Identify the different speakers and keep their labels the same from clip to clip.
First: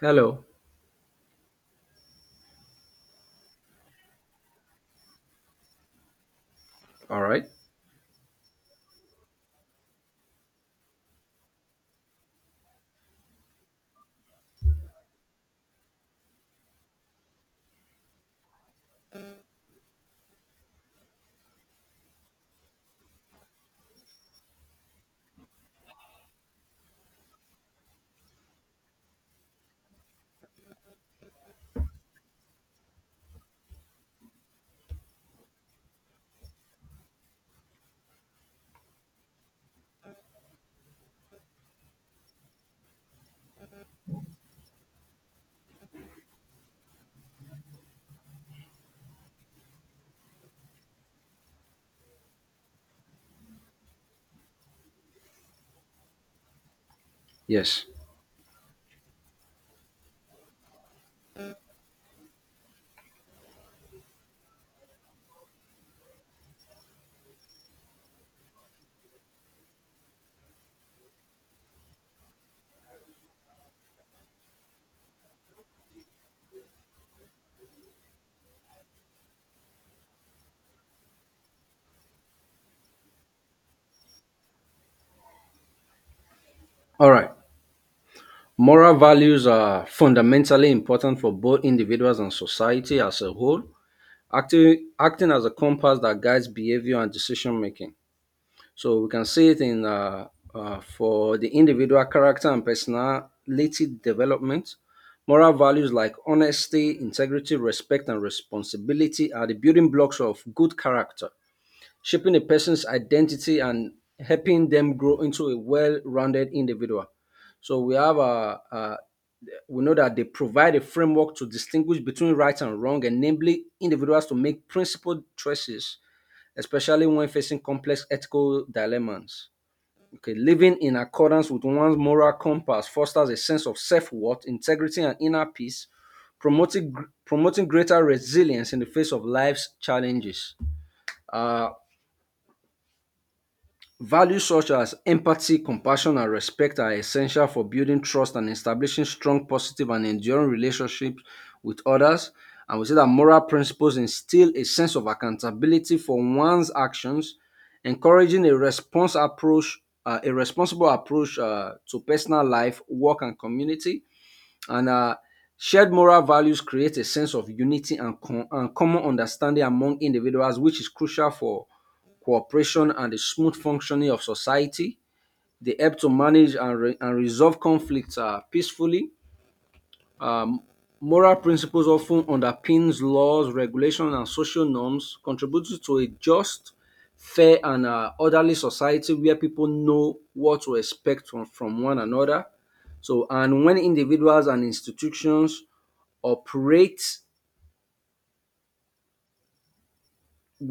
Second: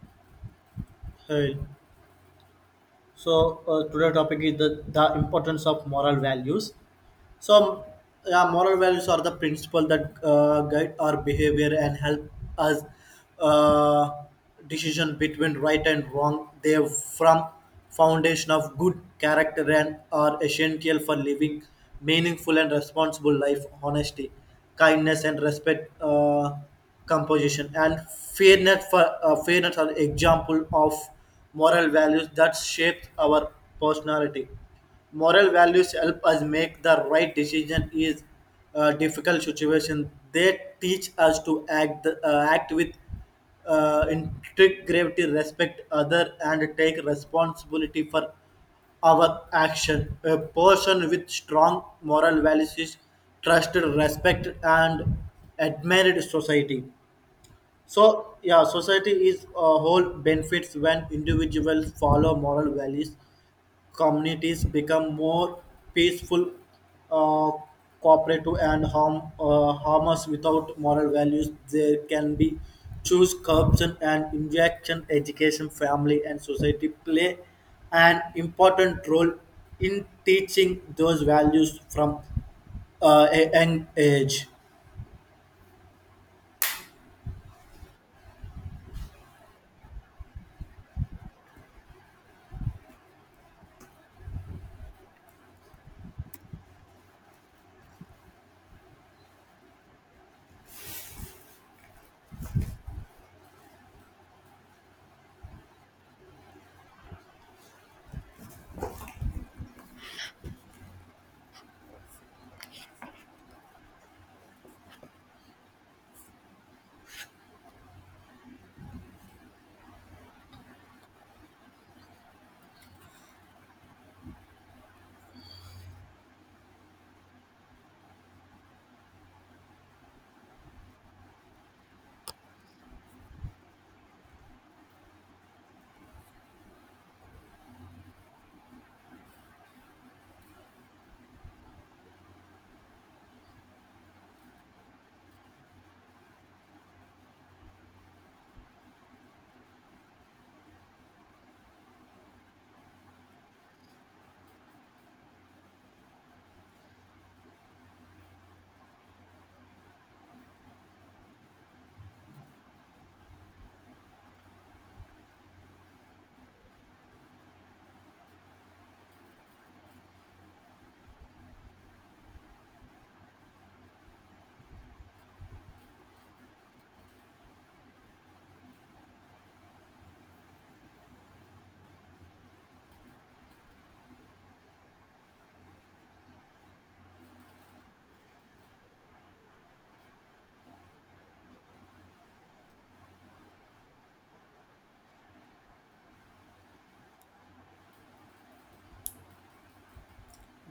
Speaker 1: Hello.
Speaker 2: Hey, so today topic is the importance of moral values.
Speaker 1: All right.
Speaker 2: So, yeah, moral values are the principle that guide our behavior and help us uh, decision between right and wrong. They are from foundation of good character and are essential for living meaningful and responsible life. Honesty, kindness, and respect. Composition and fairness for fairness are example of moral values that shape our personality moral values help us make the right decision is a difficult situation they teach us to act act with integrity respect other and take responsibility for our action a person with strong moral values is trusted respect and admired society
Speaker 1: Yes.
Speaker 2: so yeah society is a whole benefits when individuals follow moral values communities become more peaceful, uh, cooperative, and harmless without moral values. There can be choose corruption and injection. Education, family, and society play an important role in teaching those values from a young age.
Speaker 1: All right. Moral values are fundamentally important for both individuals and society as a whole, acting as a compass that guides behavior and decision making. So we can see it in for the individual character and personality development. Moral values like honesty, integrity, respect, and responsibility are the building blocks of good character, shaping a person's identity and helping them grow into a well-rounded individual. So we know that they provide a framework to distinguish between right and wrong, enabling individuals to make principled choices, especially when facing complex ethical dilemmas. Okay, living in accordance with one's moral compass fosters a sense of self-worth, integrity, and inner peace, promoting greater resilience in the face of life's challenges. Uh, Values such as empathy, compassion, and respect are essential for building trust and establishing strong, positive, and enduring relationships with others. And we say that moral principles instill a sense of accountability for one's actions, encouraging a response approach, a responsible approach to personal life, work, and community, and shared moral values create a sense of unity and common understanding among individuals, which is crucial for cooperation and the smooth functioning of society. They help to manage and resolve conflicts peacefully. Moral principles often underpins laws, regulations, and social norms, contributing to a just, fair, and orderly society where people know what to expect from one another. So, and when individuals and institutions operate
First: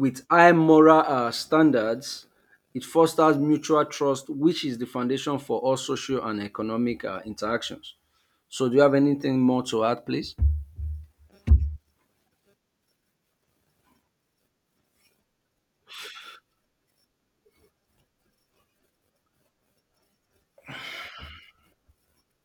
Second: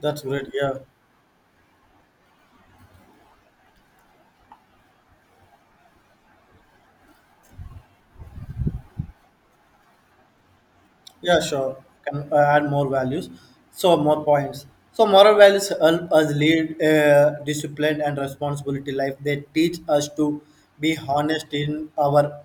Speaker 2: That's great.
Speaker 1: high
Speaker 2: Yeah.
Speaker 1: moral standards, it fosters mutual trust, which is the foundation for all social and economic interactions. So, do you have anything more to add, please?
Speaker 2: Yeah, sure. Can add more values. So more points. So moral values help us lead a disciplined and responsibility life. They teach us to be honest in our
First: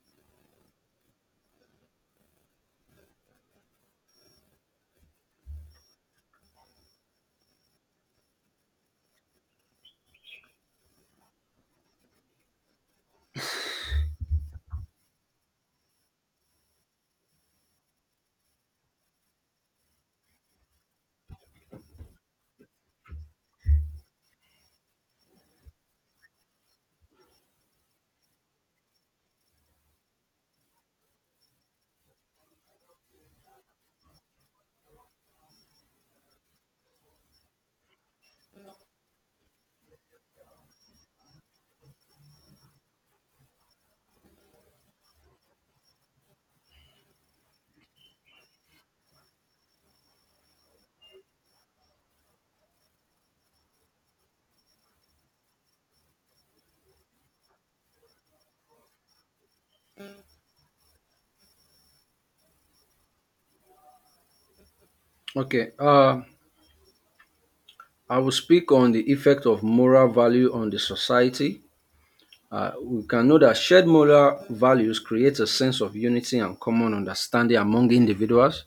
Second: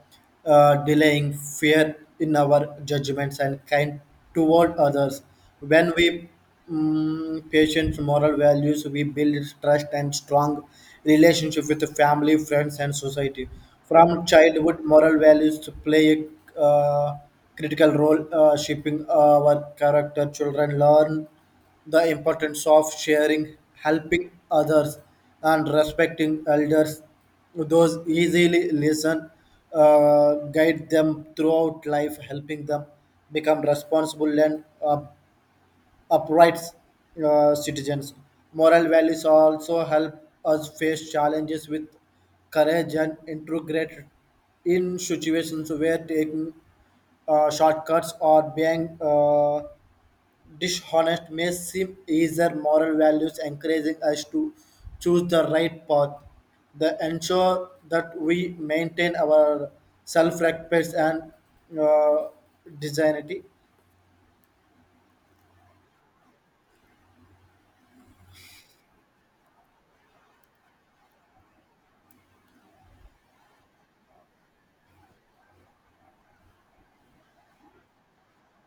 Speaker 2: delaying, fear in our judgments, and kind toward others. When we Mm, patience, moral values. We build trust and strong relationship with the family, friends, and society. From childhood, moral values play a critical role shaping our character. Children learn the importance of sharing, helping others, and respecting elders. Those easily listen, guide them throughout life, helping them become responsible and upright citizens. Moral values also help us face challenges with courage and integrate in situations where taking shortcuts or being dishonest may seem easier. Moral values encouraging us to choose the right path. They ensure that we maintain our self-respect and uh, dignity.
Speaker 1: Okay. I will speak on the effect of moral value on the society. We can know that shared moral values create a sense of unity and common understanding among individuals,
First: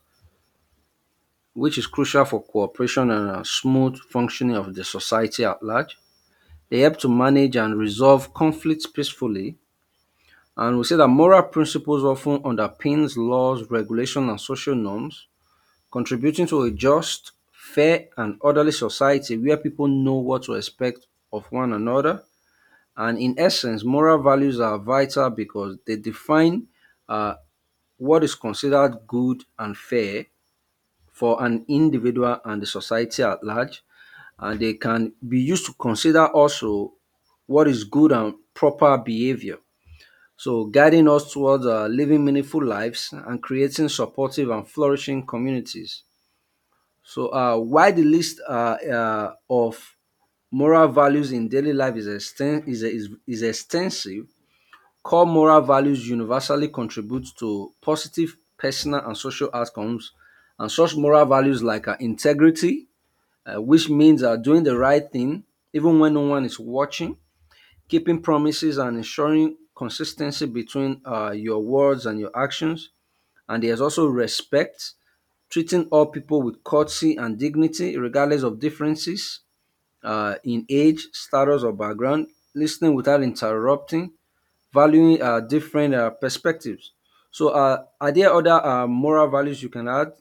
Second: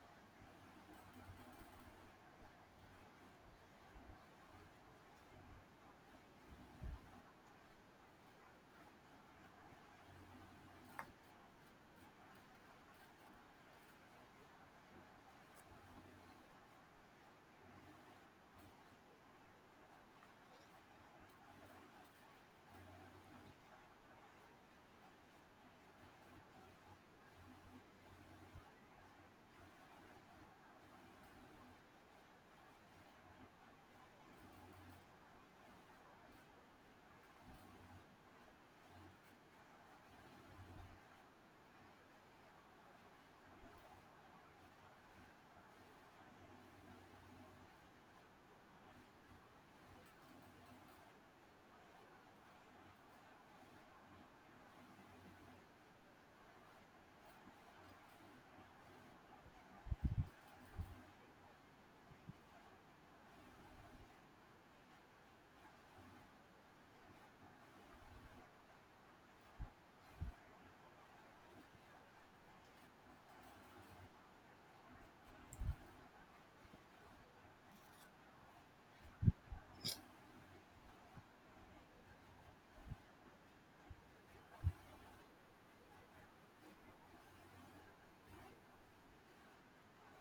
Speaker 1: which is crucial for cooperation and a smooth functioning of the society at large. They help to manage and resolve conflicts peacefully. And we say that moral principles often underpins laws, regulation, and social norms, contributing to a just, fair, and orderly society where people know what to expect of one another. And in essence, moral values are vital because they define uh, what is considered good and fair for an individual and the society at large. And they can be used to consider also what is good and proper behavior. So, guiding us towards living meaningful lives and creating supportive and flourishing communities. So, why the list of moral values in daily life is extensive. Core moral values universally contribute to positive personal and social outcomes, and such moral values like integrity, which means doing the right thing even when no one is watching, keeping promises, and ensuring consistency between your words and your actions. And there's also respect, treating all people with courtesy and dignity, regardless of differences in age, status, or background, listening without interrupting, valuing different perspectives. So, are there other moral values you can add?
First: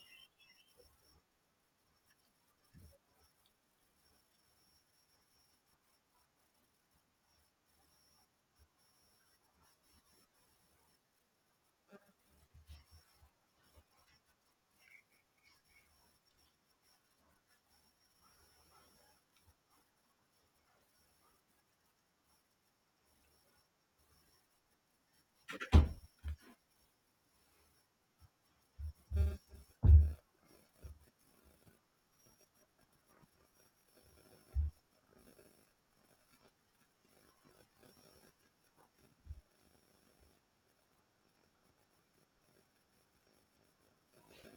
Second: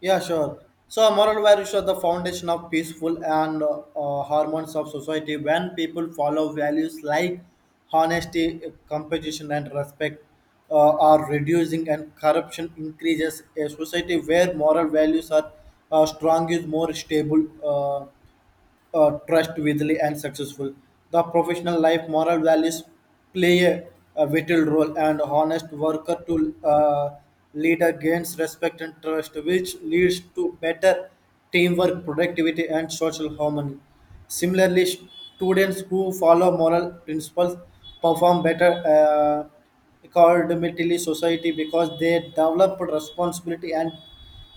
Speaker 2: Yeah, sure. So, moral values are the foundation of peaceful and harmonious of society. When people follow values like honesty, competition, and respect, are reducing and corruption increases. A society where moral values are strong is more stable. Trustworthy and successful. The professional life moral values play a vital role, and honest worker to leader gains respect and trust, which leads to better teamwork, productivity, and social harmony. Similarly, students who follow moral principles perform better. Academically society because they develop responsibility and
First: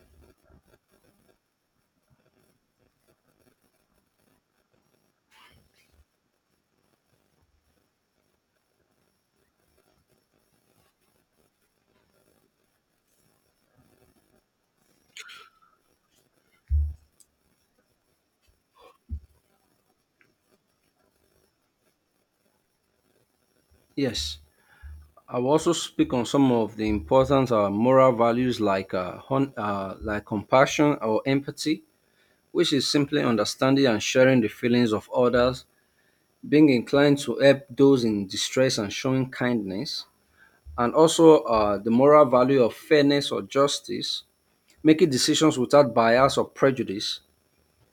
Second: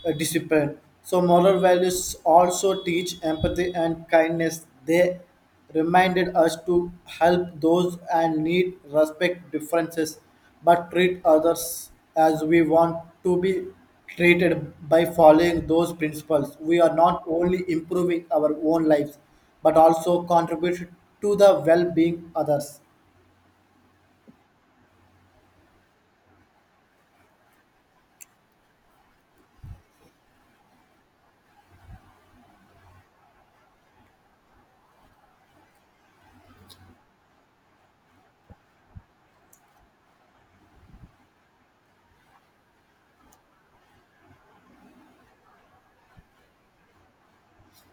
Speaker 2: discipline so moral values also teach empathy and kindness they reminded us to help those and need respect differences but treat others as we want to be treated by following those principles we are not only improving our own lives but also contribute to the well-being others.
Speaker 1: Yes, I will also speak on some of the important moral values like like compassion or empathy, which is simply understanding and sharing the feelings of others, being inclined to help those in distress and showing kindness, and also the moral value of fairness or justice, making decisions without bias or prejudice,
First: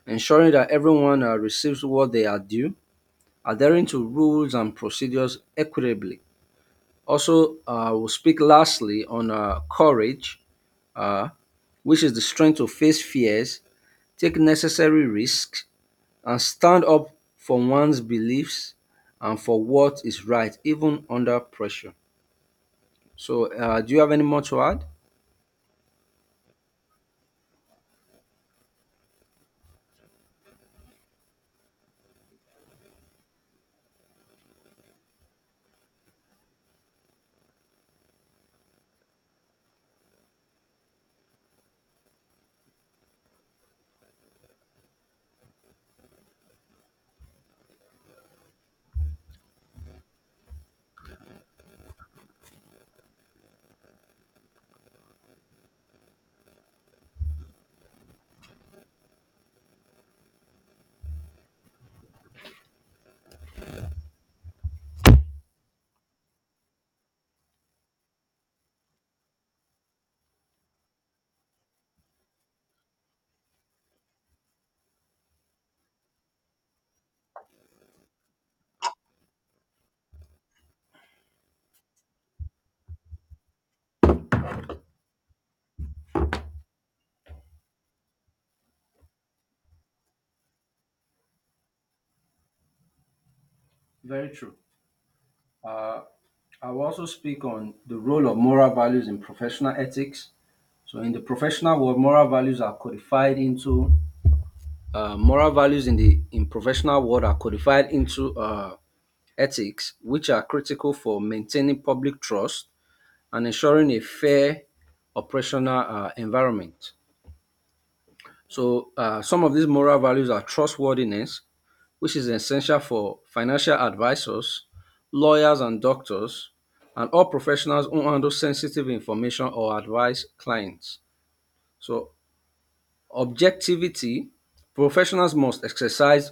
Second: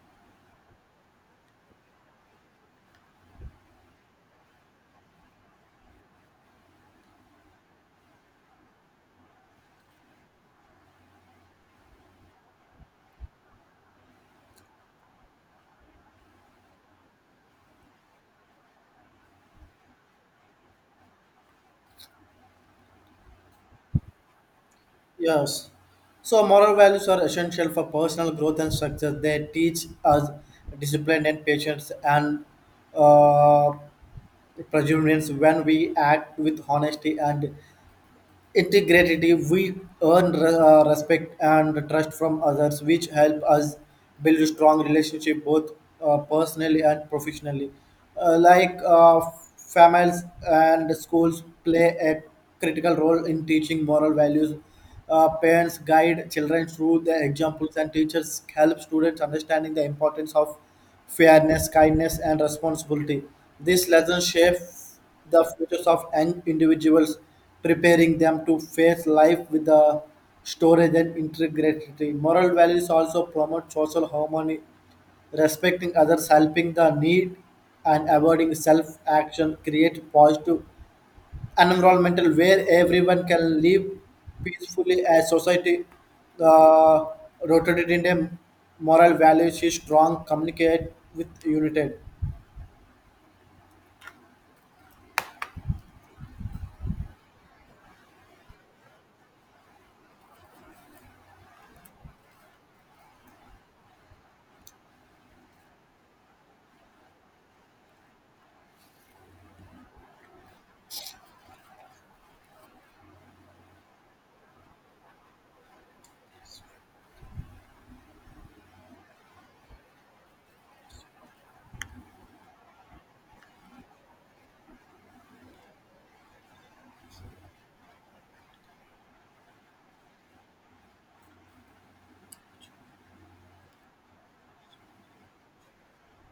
Speaker 1: ensuring that everyone receives what they are due, adhering to rules and procedures equitably. Also, we'll speak lastly on courage, uh, which is the strength to face fears, take necessary risks, and stand up for one's beliefs and for what is right, even under pressure. So, do you have any more to add?
Speaker 2: Yes. So moral values are essential for personal growth and success. They teach us discipline and patience and uh, perseverance when we act with honesty and integrity we respect and trust from others which help us build strong relationship both personally and professionally. Uh, like uh, Families and schools play a critical role in teaching moral values parents guide children through their examples and teachers help students understanding the importance of fairness kindness and responsibility these lessons shape the futures of an individuals, preparing them to face life with the storage and integrity. Moral values also promote social harmony, respecting others, helping the need, and avoiding self-action create positive environmental where everyone can live peacefully as society uh, rotated in a moral values is strong communicate with united.
Speaker 1: Very true. Uh, I will also speak on the role of moral values in professional ethics. So, in the professional world, moral values are codified into moral values in the in professional world are codified into ethics, which are critical for maintaining public trust and ensuring a fair operational environment. So, some of these moral values are trustworthiness, which is essential for financial advisors, lawyers, and doctors, and all professionals who handle sensitive information or advise clients. So, objectivity professionals must exercise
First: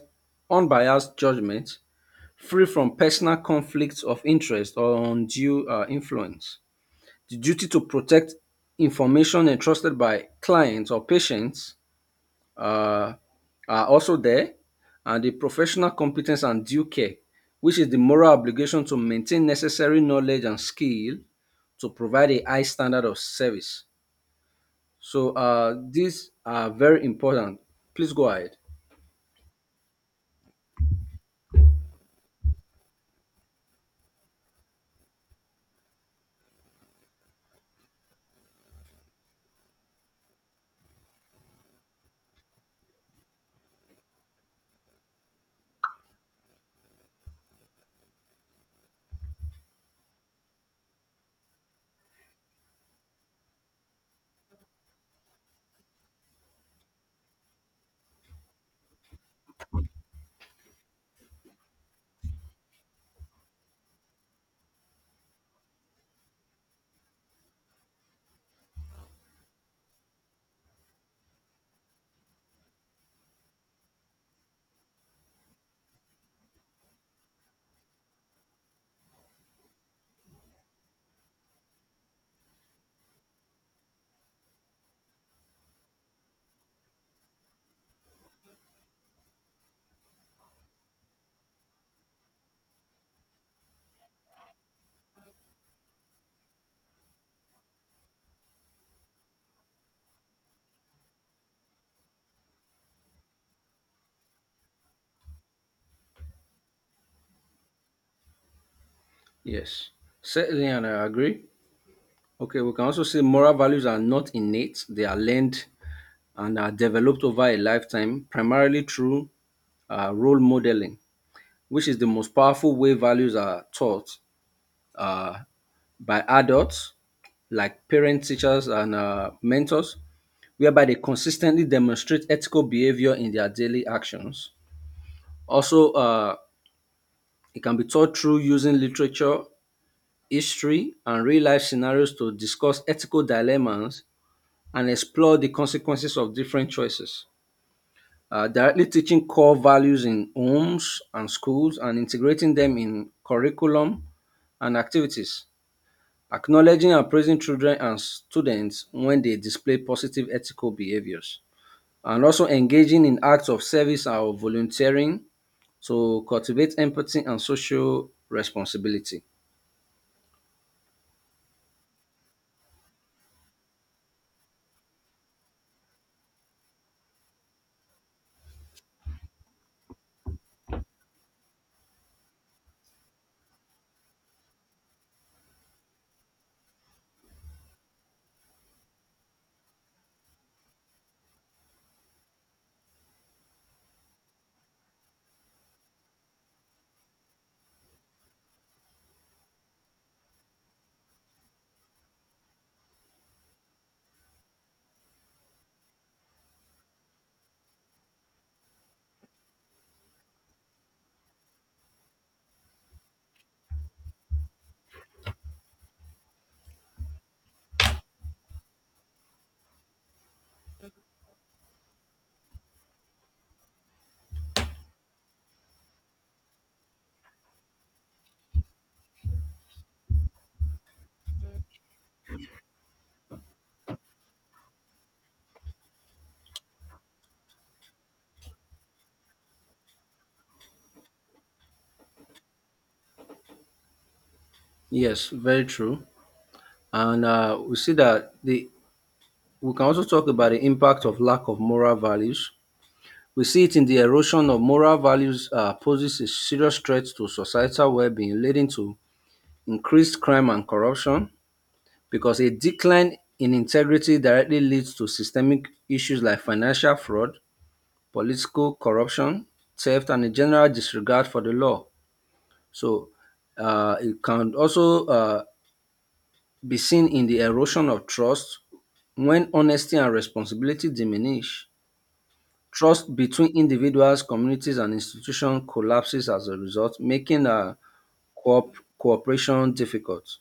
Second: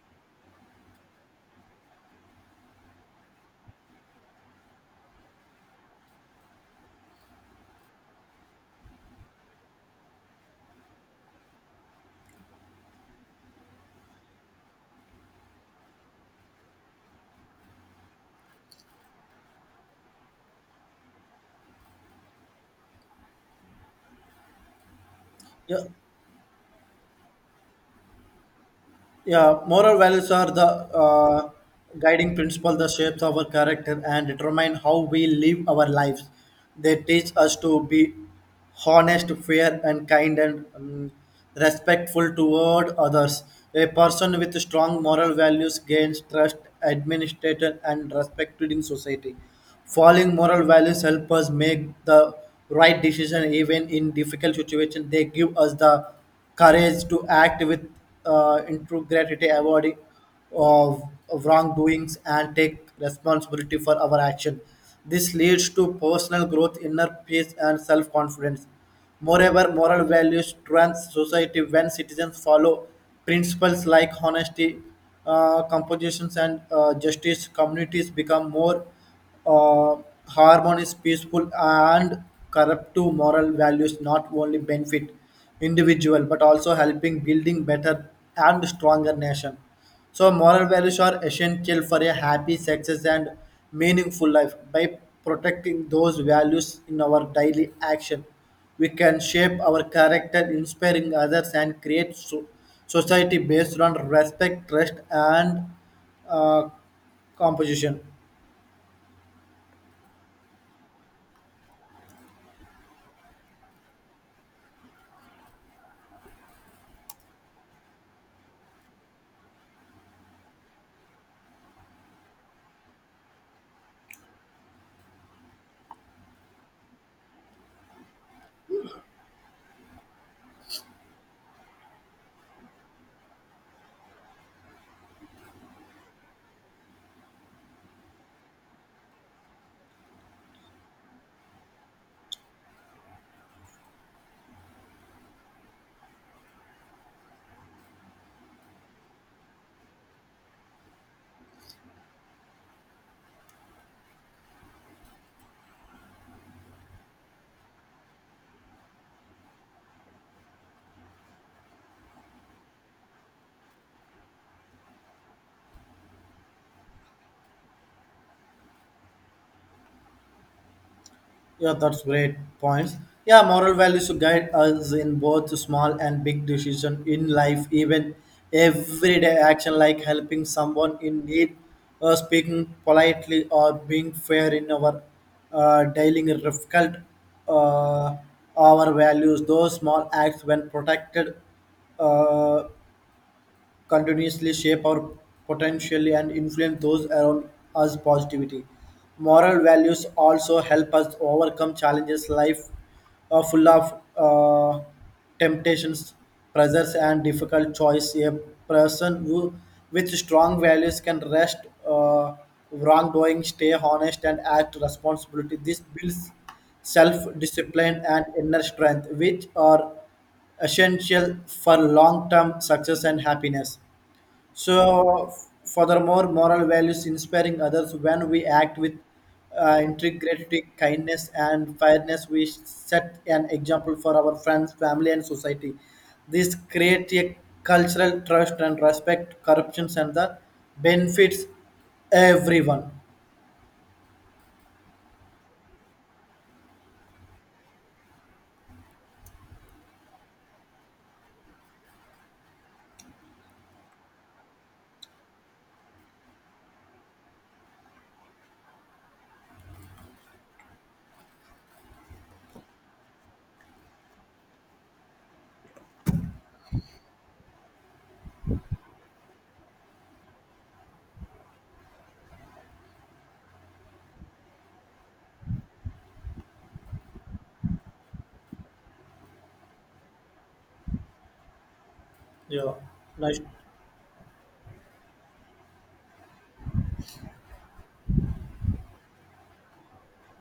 Speaker 1: unbiased judgment, free from personal conflicts of interest or undue influence. The duty to protect information entrusted by clients or patients uh, are also there, and the professional competence and due care, which is the moral obligation to maintain necessary knowledge and skill to provide a high standard of service. So
Speaker 2: Yeah.
Speaker 1: these are very important. Please go ahead.
Speaker 2: Yeah, moral values are the guiding principle that shapes our character and determine how we live our lives. They teach us to be honest, fair, and kind, and respectful toward others. A person with strong moral values gains trust, administration, and respect in society. Following moral values help us make the right decision even in difficult situations. They give us the courage to act with integrity, avoiding of, of wrongdoings, and take responsibility for our action. This leads to personal growth, inner peace, and self confidence. Moreover, moral values trans society when citizens follow principles like honesty, compositions, and justice. Communities become more uh, harmony is peaceful and corrupt to moral values not only benefit individual but also helping building better and stronger nation so moral values are essential for a happy success and meaningful life by protecting those values in our daily action we can shape our character inspiring others and create so- society based on respect trust and uh, composition.
Speaker 1: Yes, certainly, and I agree. Okay, we can also say moral values are not innate, they are learned and are developed over a lifetime, primarily through role modeling, which is the most powerful way values are taught uh, by adults like parents, teachers, and mentors, whereby they consistently demonstrate ethical behavior in their daily actions. Also, it can be taught through using literature, history, and real life scenarios to discuss ethical dilemmas and explore the consequences of different choices. Directly teaching core values in homes and schools and integrating them in curriculum and activities. Acknowledging and praising children and students when they display positive ethical behaviors, and also engaging in acts of service or volunteering to cultivate empathy and social responsibility.
Speaker 2: Yeah, that's great points. Yeah, moral values guide us in both small and big decision in life, even everyday action like helping someone in need, speaking politely, or being fair in our dealing reflect uh, our values. Those small acts, when protected, uh, continuously shape our potential and influence those around us positivity. Moral values also help us overcome challenges life full of temptations, pressures, and difficult choice. A person who, with strong values can rest uh, wrongdoing, stay honest, and act responsibility. This builds self-discipline and inner strength, which are essential for long-term success and happiness. So, furthermore, moral values inspiring others when we act with integrity, kindness, and fairness, we set an example for our friends, family, and society. This creates a cultural trust and respect, corruptions, and the benefits everyone.
Speaker 1: Yes, very true. And we can also talk about the impact of lack of moral values. We see it in the erosion of moral values poses a serious threat to societal well-being, leading to increased crime and corruption, because a decline in integrity directly leads to systemic issues like financial fraud, political corruption, theft, and a general disregard for the law. So it can also be seen in the erosion of trust when honesty and responsibility diminish.
Speaker 2: Yeah,
Speaker 1: Trust
Speaker 2: nice.
Speaker 1: between individuals, communities, and institutions collapses as a result, making cooperation difficult.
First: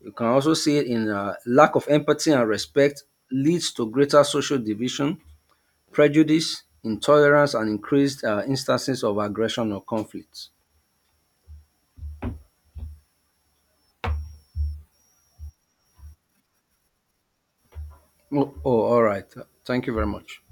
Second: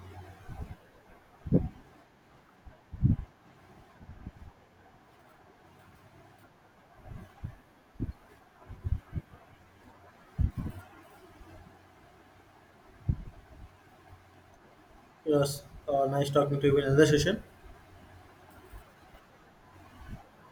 Speaker 1: You can also see it in lack of empathy and respect, leads to greater social division, prejudice, intolerance, and increased instances of aggression or conflict.
Speaker 2: Yes, nice talking to you in another session.
Speaker 1: Oh, oh, all right. Thank you very much.